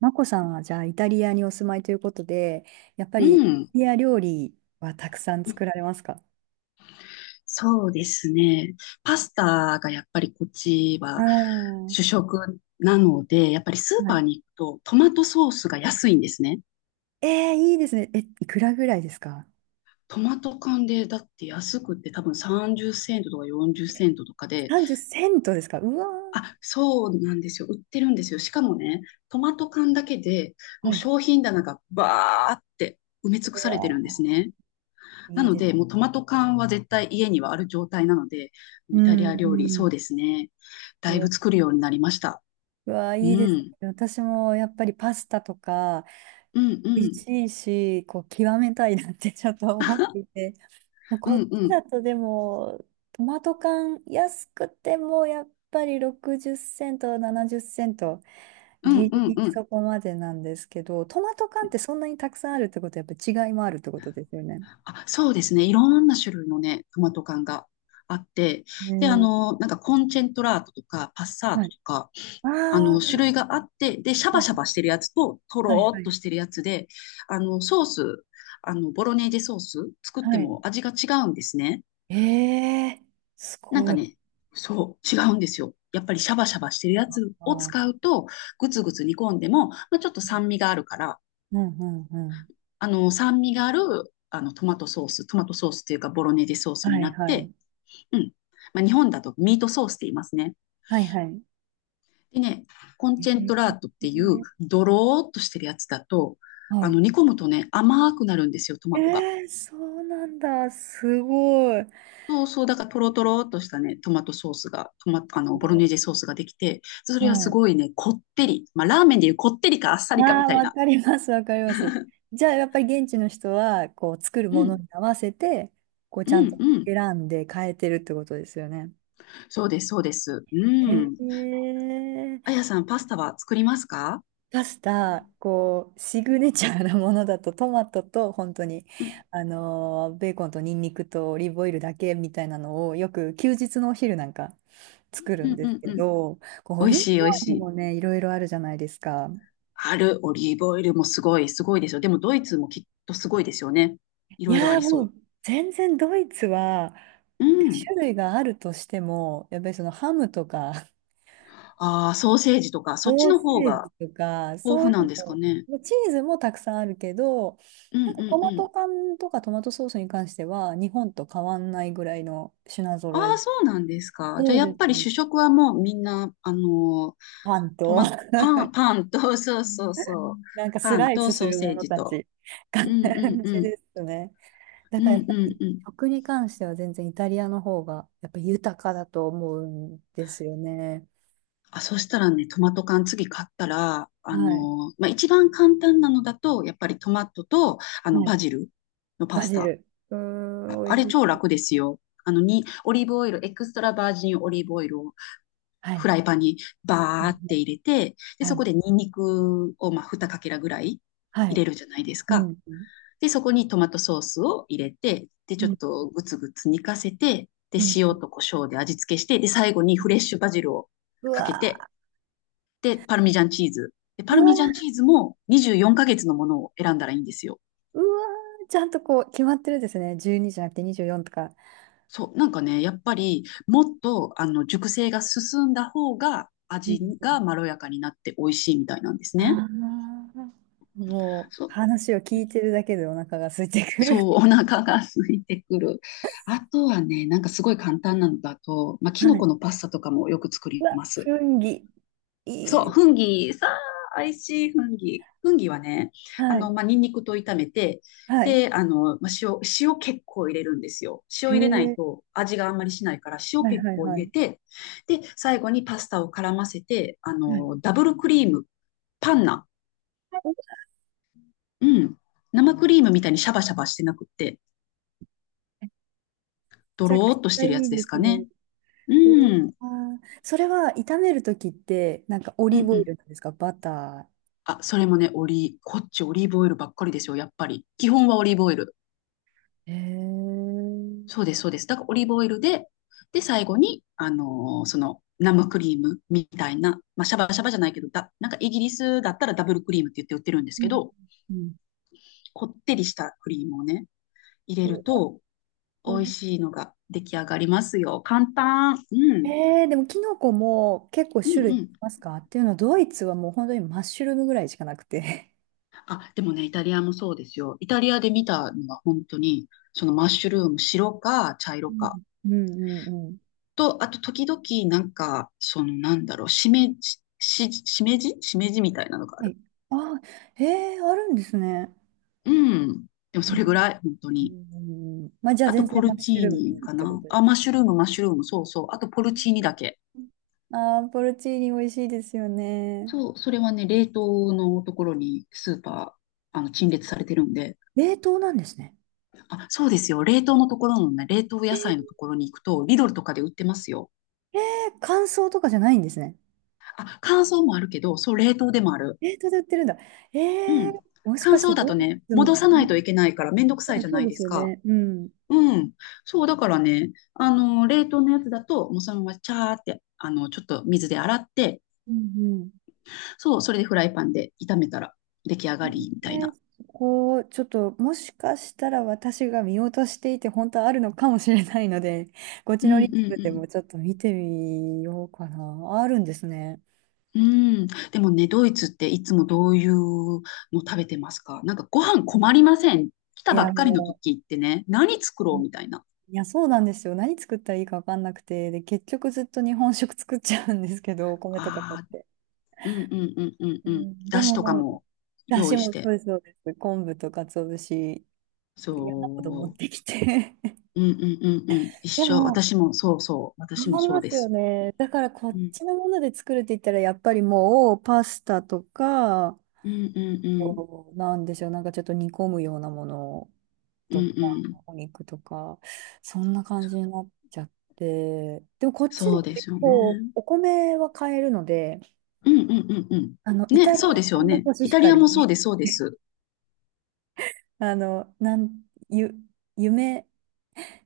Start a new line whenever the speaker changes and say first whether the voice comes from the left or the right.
right: マコさんはじゃあイタリアにお住まいということで、やっぱ
left: う
right: りイタ
left: ん。
right: リア料理はたくさん作られますか？
left: そうですね。パスタがやっぱりこっち
right: ああ
left: は
right: ー、
left: 主食なので、やっぱりスー
right: は
left: パー
right: い。
left: に行くとトマトソースが安いんですね。
right: いいですね。え、いくらぐらいですか？
left: トマト缶でだって安くって多分30セントとか40セントとかで、
right: 30 セントですか？うわ
left: あ、そうなんですよ。売ってるんですよ。しかもね、トマト缶だけで
right: ー。
left: も
right: は
left: う
right: い。う
left: 商品棚がバーって埋め尽くされてるんで
right: わ
left: すね。
right: ー、
left: な
right: いい
left: の
right: です。
left: で、もうトマト缶は絶対家にはある状態なので、
right: う
left: イタリ
right: ん、
left: ア料
right: う
left: 理、そう
right: ん。
left: ですね。
right: う
left: だいぶ
right: わ、
left: 作るようになりました。
right: うわー、
left: う
right: いいですね。
left: ん。
right: 私もやっぱりパスタとか
left: うんう
right: 美味
left: ん。
right: しいし、こう極めたいなってちょっと思っていて。
left: う
right: こっ
left: んう
right: ち
left: ん。
right: だとでも、トマト缶安くてもやっぱり60セント、70セント、
left: うん
right: ギ
left: う
right: リ
left: ん
right: ギ
left: う
right: リ
left: ん。
right: そこまでなんですけど、トマト缶ってそんなにたくさんあるってことはやっぱ違いもあるってことですよね。
left: あ、そうですね。いろんな種類のね、トマト缶があって、
right: う
left: で、
right: ん。
left: なんかコンチェントラートとか、パッサー
right: は
left: ト
right: い。
left: とか、
right: ああ、は
left: 種類
right: い
left: があって、で、シャバシャバしてるやつと、と
right: は
left: ろ
right: い
left: ー
right: は
left: っと
right: い。
left: してるやつで、ソース、ボロネーゼソース作って
right: はい。
left: も味が違うんですね。
right: ええ、す
left: なん
right: ご
left: か
right: い
left: ね、そう、違うんですよ。やっぱりシャバシャバしてるやつを
right: な。
left: 使うと、ぐつぐつ煮込んでも、まあ、ちょっと酸味があるから、
right: うんうんうん。
left: 酸味がある、トマトソース、トマトソースっていうか、ボロネーゼソースに
right: はい
left: なっ
right: は
left: て、
right: い。
left: うん。まあ、日本だとミートソースって言いますね。
right: はいはい。
left: でね、コン
right: え
left: チェントラートっていう、
right: ー
left: ドローっとしてるやつだと、
right: はい。
left: 煮込むとね、甘くなるんですよ、ト
right: え
left: マトが。
right: ー、そうなんだ。すごい。
left: そうそう、だからトロトロっとしたね、トマトソースが、トマ、あの、ボロネーゼソースができて、そ
right: は
left: れはす
right: い。
left: ごいね、こってり。まあ、ラーメンでいうこってりかあっさりかみ
right: ああ、
left: たい
right: わ
left: な。
right: かります、わかります。じゃあ、やっぱり現地の人は、こう、作る
left: う
right: もの
left: ん、
right: に合わせて、こう、
left: う
right: ちゃんと
left: ん、うん。
right: 選んで変えてるってことですよね。
left: そうです、そうです。う
right: へ
left: ん。あ
right: え。
left: やさん、パスタは作りますか？
right: パス
left: う
right: タ、
left: ん、
right: こう、シグネチャーなものだと、トマトと、本当に、
left: うん、
right: ベーコンとニンニクとオリーブオイルだけみたいなのを、よく休日のお昼なんか作る
left: う
right: んです
left: ん、
right: け
left: うん。
right: ど、こうオ
left: 美味
right: リー
left: しい、美
right: ブオ
left: 味し
right: イル
left: い。
right: もね、いろいろあるじゃないですか。
left: ある、オリーブオイルもすごい、すごいですよ。でも、ドイツもきっとすごいですよね。い
right: い
left: ろいろあ
right: やー
left: り
right: も
left: そ
right: う全然ドイツは、
left: う。うん。
right: 種類があるとしても、やっぱりそのハムとか、
left: ああ、ソーセージとか、そっち
right: ソー
left: の方
right: セー
left: が
right: ジとか、
left: 豊
right: そうい
left: 富なん
right: う
left: ですかね？
right: の、チーズもたくさんあるけど、
left: うん、
right: なん
left: う
right: かト
left: ん、う
right: マト
left: ん。
right: 缶とかトマトソースに関しては、日本と変わんないぐらいの品
left: あ
right: 揃
left: あ、
right: え。
left: そうなんですか？じゃ
right: そ
left: あ、
right: う
left: や
right: で
left: っ
right: す
left: ぱり
right: ね。
left: 主食はもうみんな、
right: パン
left: ト
right: と、
left: マ、パン、パンと、そうそうそう。
right: なんかス
left: パン
right: ライ
left: と
right: スす
left: ソー
right: る
left: セ
right: も
left: ー
right: の
left: ジ
right: た
left: と。
right: ち、感
left: うんうん
right: じ
left: うん。
right: ですね。だ
left: う
right: からや
left: ん
right: っ
left: う
right: ぱり
left: んうん。
right: 食に関しては全然イタリアの方がやっぱ豊かだと思うんですよね。
left: あ、そしたらね、トマト缶次買ったら、
right: はい。
left: まあ、一番簡単なのだと、やっぱりトマトと、
right: はい。
left: バジルのパ
right: バ
left: ス
right: ジ
left: タ。
right: ル。うー
left: あ、
right: ん、美
left: あ
right: 味
left: れ
right: し
left: 超
right: そう。
left: 楽ですよ。オリーブオイル、エクストラバージンオリーブオイルを
right: は
left: フ
right: い。
left: ライパンにバーっ
right: は
left: て
right: い。
left: 入れて、で、
right: は
left: そこ
right: い。
left: でニンニクをまあ2かけらぐらい
right: は
left: 入
right: い。
left: れるじゃないです
right: うん。
left: か。
right: う
left: で、そこにトマトソースを入れて、で、ちょっ
right: ん。
left: とグツグツ煮かせて、で、
right: うん。
left: 塩と胡椒で味付けして、で、最後にフレッシュバジルを
right: う
left: かけて、
right: わ
left: で、パルミジャンチーズ。で、パ
right: ー、う
left: ル
right: わ
left: ミジャンチ
right: ー、
left: ーズも24ヶ月のものを選んだらいいんですよ。
right: うわー、ちゃんとこう、決まってるんですね。12じゃなくて24とか。
left: そう、なんかね、やっぱりもっと熟成が進んだ方が
right: う
left: 味
right: ん。
left: がまろやかになって美味しいみたいなんですね。
right: ああ、もう、
left: そう、
right: 話を聞いてるだけでお腹が空いてくる。
left: そう、お腹が空いてくる。あとはね、なんかすごい簡単なのだと、まあ、キ
right: は
left: ノコ
right: い。
left: のパスタとかもよく作
right: う
left: り
right: わ、
left: ます。
right: 雰囲気、いい
left: そ
right: で
left: う、
right: す。
left: フンギ、さあ、美味しいフンギ。フンギはね、
right: はい。
left: まあ、ニンニクと炒めて、
right: はい。
left: で、まあ、塩結構入れるんですよ。塩
right: へ
left: 入れない
right: え。
left: と味があんまりしないから、塩
right: はい
left: 結
right: はい
left: 構入
right: は
left: れ
right: い。
left: て、で、最後にパスタを絡ませて、
right: はい。
left: ダブルクリーム、パンナ、うん、生クリームみたいにシャバシャバしてなくって、
right: め
left: ド
right: ちゃく
left: ロー
right: ち
left: っとし
right: ゃ
left: て
right: い
left: るやつ
right: い
left: で
right: で
left: す
right: す
left: か
right: ね。
left: ね。う
right: うわ
left: ん。
right: ー、それは炒めるときって、なんかオ
left: う
right: リー
left: ん
right: ブ
left: う
right: オイ
left: ん。
right: ルなんですか？バタ
left: あ、それもね、こっちオリーブオイルばっかりですよ、やっぱり。基本はオリーブオイル。
right: ー？へえ。
left: そう
right: ー。
left: です、そうです。だからオリーブオイルで、で、最後に、生クリームみたいな、まあ、シャバシャバじゃないけど、なんかイギリスだったらダブルクリームって言って売ってるんです
right: う
left: け
right: ん
left: ど、
right: うん、
left: こってりしたクリームをね、入れる
right: う
left: と、美味
right: わ。
left: しいのが出来上がりますよ。簡単。うん。
right: でもキノコも結構
left: う
right: 種
left: ん
right: 類
left: う
right: あり
left: ん。
right: ますか？っていうのは、ドイツはもう本当にマッシュルームぐらいしかなくて。
left: あ、でもね、イタリアもそうですよ。イタリアで見たのは本当に、そのマッシュルーム、白か茶
right: う
left: 色か。
right: ん。うんうんうん。
left: と、あと時々、しめじしめじみたいなのがあ
right: は
left: る。
right: い。あー、えー、あるんですね。
left: うん。でも
right: う
left: それぐ
right: ん
left: らい、本当
right: うん
left: に。
right: うんうん、まあじゃあ
left: あと、
right: 全
left: ポ
right: 然マ
left: ル
right: ッ
left: チー
right: シュルームでい
left: ニ
right: いっ
left: か
right: てこ
left: な。
right: とで
left: あ、マ
right: す。
left: ッシュルーム、マッシュルーム、そうそう。あと、ポルチーニだけ。
right: ああ、ポルチーニ美味しいですよね。
left: そう、それはね、冷凍のところにスーパー、あの、陳列されてるんで。
right: 冷凍なんですね。
left: あ、そうですよ。冷凍のところのね、冷凍野菜のところに行くと、リドルとかで売ってますよ。
right: えー、乾燥とかじゃないんですね。
left: あ、乾燥もあるけど、そう、冷凍でもある。
right: 冷凍で売ってるんだ。
left: う
right: えー、
left: ん。
right: もし
left: 乾
right: かして
left: 燥だ
right: ド
left: と
right: イ
left: ね、
right: ツも。
left: 戻さないといけないからめんどくさい
right: ね、
left: じゃ
right: そ
left: な
right: う
left: い
right: で
left: で
right: す
left: す
right: よ
left: か。
right: ね。うん。
left: うん。そう、だからね、冷凍のやつだと、もうそのままチャーって、ちょっと水で洗って、
right: うんうん。
left: そう、それでフライパンで炒めたら出来上がりみたいな。
right: そこ、ちょっと、もしかしたら私が見落としていて、本当はあるのかもしれないので、こっ
left: う
right: ちの
left: ん
right: リン
left: う
right: クで
left: ん
right: もちょっと見てみようかな。あるんですね。
left: うん。うん。でもね、ドイツっていつもどういうの食べてますか？なんかご飯困りません？来
right: い
left: たば
right: や、
left: っかりの
right: も
left: 時ってね、何作ろ
right: う、
left: うみたいな。
right: いや、そうなんですよ。何作ったらいいか分かんなくて、で、結局ずっと日本食作っちゃうんですけど、お米とか買っ
left: ああ、
right: て。
left: うんうんうんうん
right: う
left: うん。
right: ん、で
left: だしとか
right: も、
left: も
right: だ
left: 用
right: し
left: 意し
right: もそう
left: て。
right: です、そうです。昆布と鰹節、嫌なこと持っ
left: そ
right: てきて。
left: う。うんうんうんうん。一
right: で
left: 緒。
right: も、
left: 私もそうそう。
right: そ
left: 私も
right: うり
left: そう
right: ま
left: で
right: すよ
left: す。
right: ね。だからこ
left: う
right: っ
left: ん
right: ちのもので作るって言ったら、やっぱりもうパスタとか、
left: うんうんうん。
right: こうなんでしょう、なんかちょっと煮込むようなもの
left: うん
right: とか、
left: うん。
right: お肉とか、そんな感じになっちゃって。でもこっちで
left: そうで
right: 結
left: すよ
right: 構
left: ね。
right: お米は買えるので、
left: うんうんうんうん。
right: イ
left: ね、
right: タリ
left: そうです
right: ア
left: よ
right: 産の
left: ね。
right: コシ
left: イ
right: ヒ
left: タ
right: カ
left: リアもそう
right: リ、
left: です、そうで す。
right: あの、なん、ゆ、夢、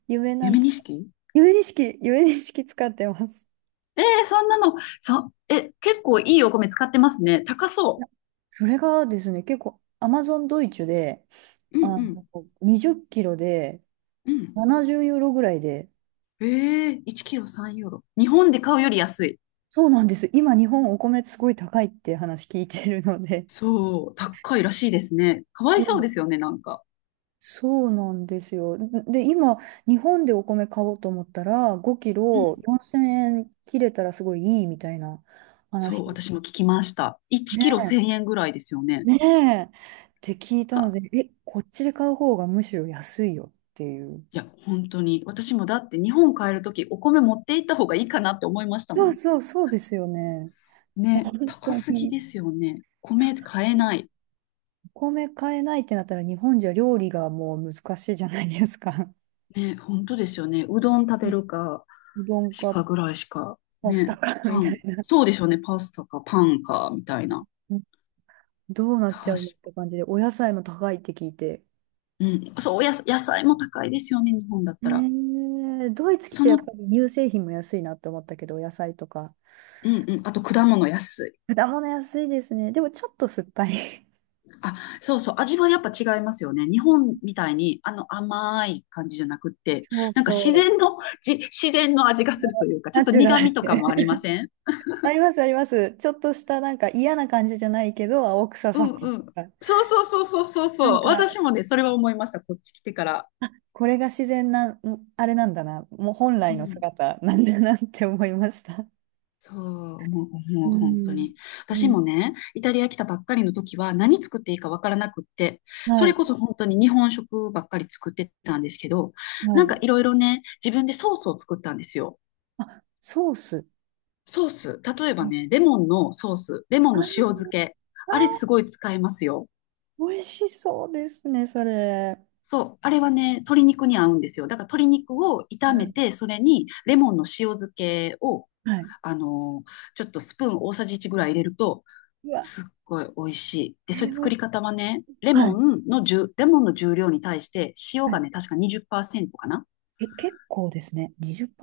right: 夢な
left: 夢
right: ん
left: 錦。
right: ゆえにしき、ゆえにしき使ってます。
left: えー、そんなの、結構いいお米使ってますね。高
right: い
left: そ
right: や、それがですね、結構アマゾンドイツで、
left: う。うん
right: あ
left: うん
right: の、20キロで
left: うん。
right: 70ユーロぐらいで、
left: えー、1キロ3ユーロ。日本で買うより安い。
right: そうなんです。今日本お米すごい高いって話聞いてるので。
left: そう、高いらしいですね。かわ
right: う
left: いそう
right: ん、
left: ですよね、なんか。
right: そうなんですよ。で、今、日本でお米買おうと思ったら、5キ
left: う
right: ロ
left: ん。
right: 4000円切れたらすごいいいみたいな
left: そう、
right: 話。
left: 私も聞きました。1
right: ね、
left: キロ1000円ぐらいですよね。
right: ねえ。って聞いたので、
left: か
right: え、こっちで買う方がむしろ安いよっていう。
left: いや、本当に。私もだって日本帰るときお米持って行った方がいいかなって思いましたも
right: そう
left: ん。
right: そう、そうですよね。本
left: ね、
right: 当
left: 高すぎ
right: に。
left: ですよね。米
right: 高す
left: 買え
right: ぎる、
left: ない。
right: お米買えないってなったら日本じゃ料理がもう難しいじゃないですか。
left: ね、本当ですよね。うどん食べ
right: ね、
left: るか、
right: うどん
left: し
right: か
left: かぐらいしか。
right: パスタ
left: ね、
right: か み
left: パ
right: た
left: ン。
right: いな。
left: そうでしょうね。パスタかパンか、みたいな。
right: どうなっ
left: 確
right: ちゃうのって
left: か、
right: 感じで、お野菜も高いって聞いて。
left: うん。そう、おやす、野菜も高いですよね。日本だったら。
right: ドイツ来
left: そ
right: てやっ
left: の、
right: ぱり乳製品も安いなって思ったけど、お野菜とか。
left: うんうん。あと果物安い。
right: 果物安いですね。でもちょっと酸っぱい。
left: あ、そうそう、味はやっぱ違いますよね。日本みたいに、あの甘い感じじゃなくって、
right: そう
left: なんか自
right: そう。
left: 然の、自然の味がするというか、ちょ
right: ナ
left: っと
right: チュラ
left: 苦
right: ル
left: 味とかもありま
right: で。
left: せん？
right: ありますあります。ちょっとしたなんか嫌な感じじゃないけど、青臭
left: う
right: さっ
left: ん
right: ていう
left: うん。
right: か。
left: そうそうそうそうそう
right: なん
left: そう。
right: か、
left: 私もね、それは思いました。こっち来てから。
right: これが自然な、あれなんだな、もう本
left: う
right: 来の
left: ん。
right: 姿なんだなって思いました。
left: そう、
right: う
left: もう本当
right: ん。
left: に。
right: う
left: 私
right: ん。
left: もね、イタリア来たばっかりの時は何作っていいかわからなくって、そ
right: は
left: れ
right: い、
left: こそ本当に日本食ばっかり作ってたんですけど、
right: は
left: なんか
right: い。
left: いろいろね、自分でソースを作ったんですよ。
right: あ、ソース。
left: ソース、例え
right: う
left: ば
right: ん、
left: ね、レモンのソース、レモンの塩
right: あ
left: 漬け、あれすごい使えますよ。
right: ー、美味しそうですね、それ。
left: そう、あれはね、鶏肉に合うんですよ。だから鶏肉を
right: う
left: 炒め
right: ん。
left: て、それにレモンの塩漬けを、
right: はい。
left: あのーちょっとスプーン大さじ1ぐらい入れると、
right: うわ、
left: すっごい美味しい。で、それ
right: 美
left: 作
right: 味
left: り
right: し
left: 方はね、
right: そう、はい。
left: レモンの重量に対して塩
right: は
left: が
right: い、
left: ね、確か20%かな。
right: え、結構ですね。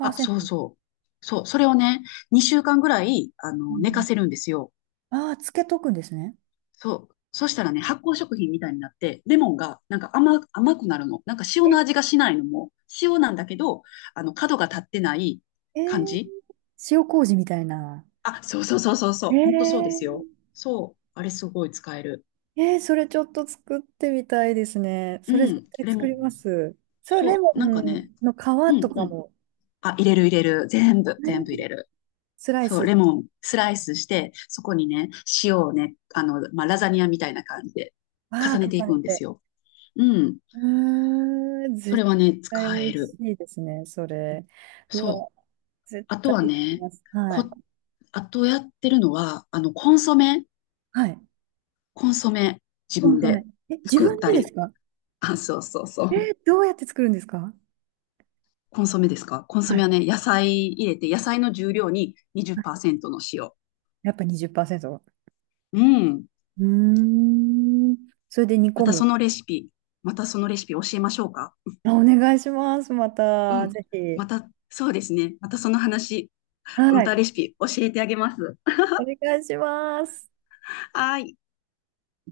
left: あ、そうそう。そう、それをね、2週間ぐらい、
right: う
left: 寝か
right: ん
left: せるんですよ。
right: うん。ああ、つけとくんですね。
left: そう。そしたらね、発酵食品みたいになって、レモンがなんか甘くなるの。なんか塩
right: え、
left: の味がしないのも、塩なんだけど、角が立ってない
right: え
left: 感
right: ー、
left: じ。
right: 塩麹みたいな。
left: あ、そうそうそうそうそ
right: ええ
left: う。ほんとそうですよ。
right: ー、
left: そう。あれすごい使える。
right: それちょっと作ってみたいですね。
left: う
right: それ絶
left: ん。
right: 対
left: レモ
right: 作り
left: ン。
right: ます。そう、レ
left: そ
right: モ
left: う。なんかね。
right: ンの
left: う
right: 皮と
left: んう
right: か
left: ん。
right: も、
left: あ、入れる入れる。全部、
right: ね、
left: 全部入れる。
right: スライ
left: そう。
right: ス、
left: レモンスライスして、そこにね、塩をね、まあ、ラザニアみたいな感じで
right: あ
left: 重
right: あ、
left: ねて
right: 重
left: いく
right: ね
left: んです
right: て。
left: よ。うん。
right: うーん、
left: それ
right: 絶
left: はね、
right: 対
left: 使
right: 美
left: え
right: 味し
left: る。
right: いですね、それ。う
left: そ
right: わ、
left: う。
right: 絶
left: あと
right: 対
left: は
right: でき
left: ね、
right: ます。は
left: こ、
right: い。
left: あとやってるのは、コンソメ、
right: はい。
left: コンソメ、自
right: コン
left: 分
right: ソメ。
left: で
right: え、自
left: 作っ
right: 分
left: た
right: でです
left: り。
right: か？
left: あ、そうそうそう。
right: どうやって作るんですか？
left: コンソメですか？コンソ
right: は
left: メは
right: い。
left: ね、野菜入れて、野菜の重量に
right: はい、
left: 20%の塩。
right: やっぱ20%。
left: うん。
right: うーん。それで煮
left: ま
right: 込
left: た
right: む。
left: そのレシピ、またそのレシピ教えましょうか？
right: あ、お願いします。ま
left: う
right: た、
left: ん。
right: ぜひ。
left: また、そうですね。またその話、ま
right: はい。
left: たレシピ教えてあげます。
right: お願いします。
left: はーい。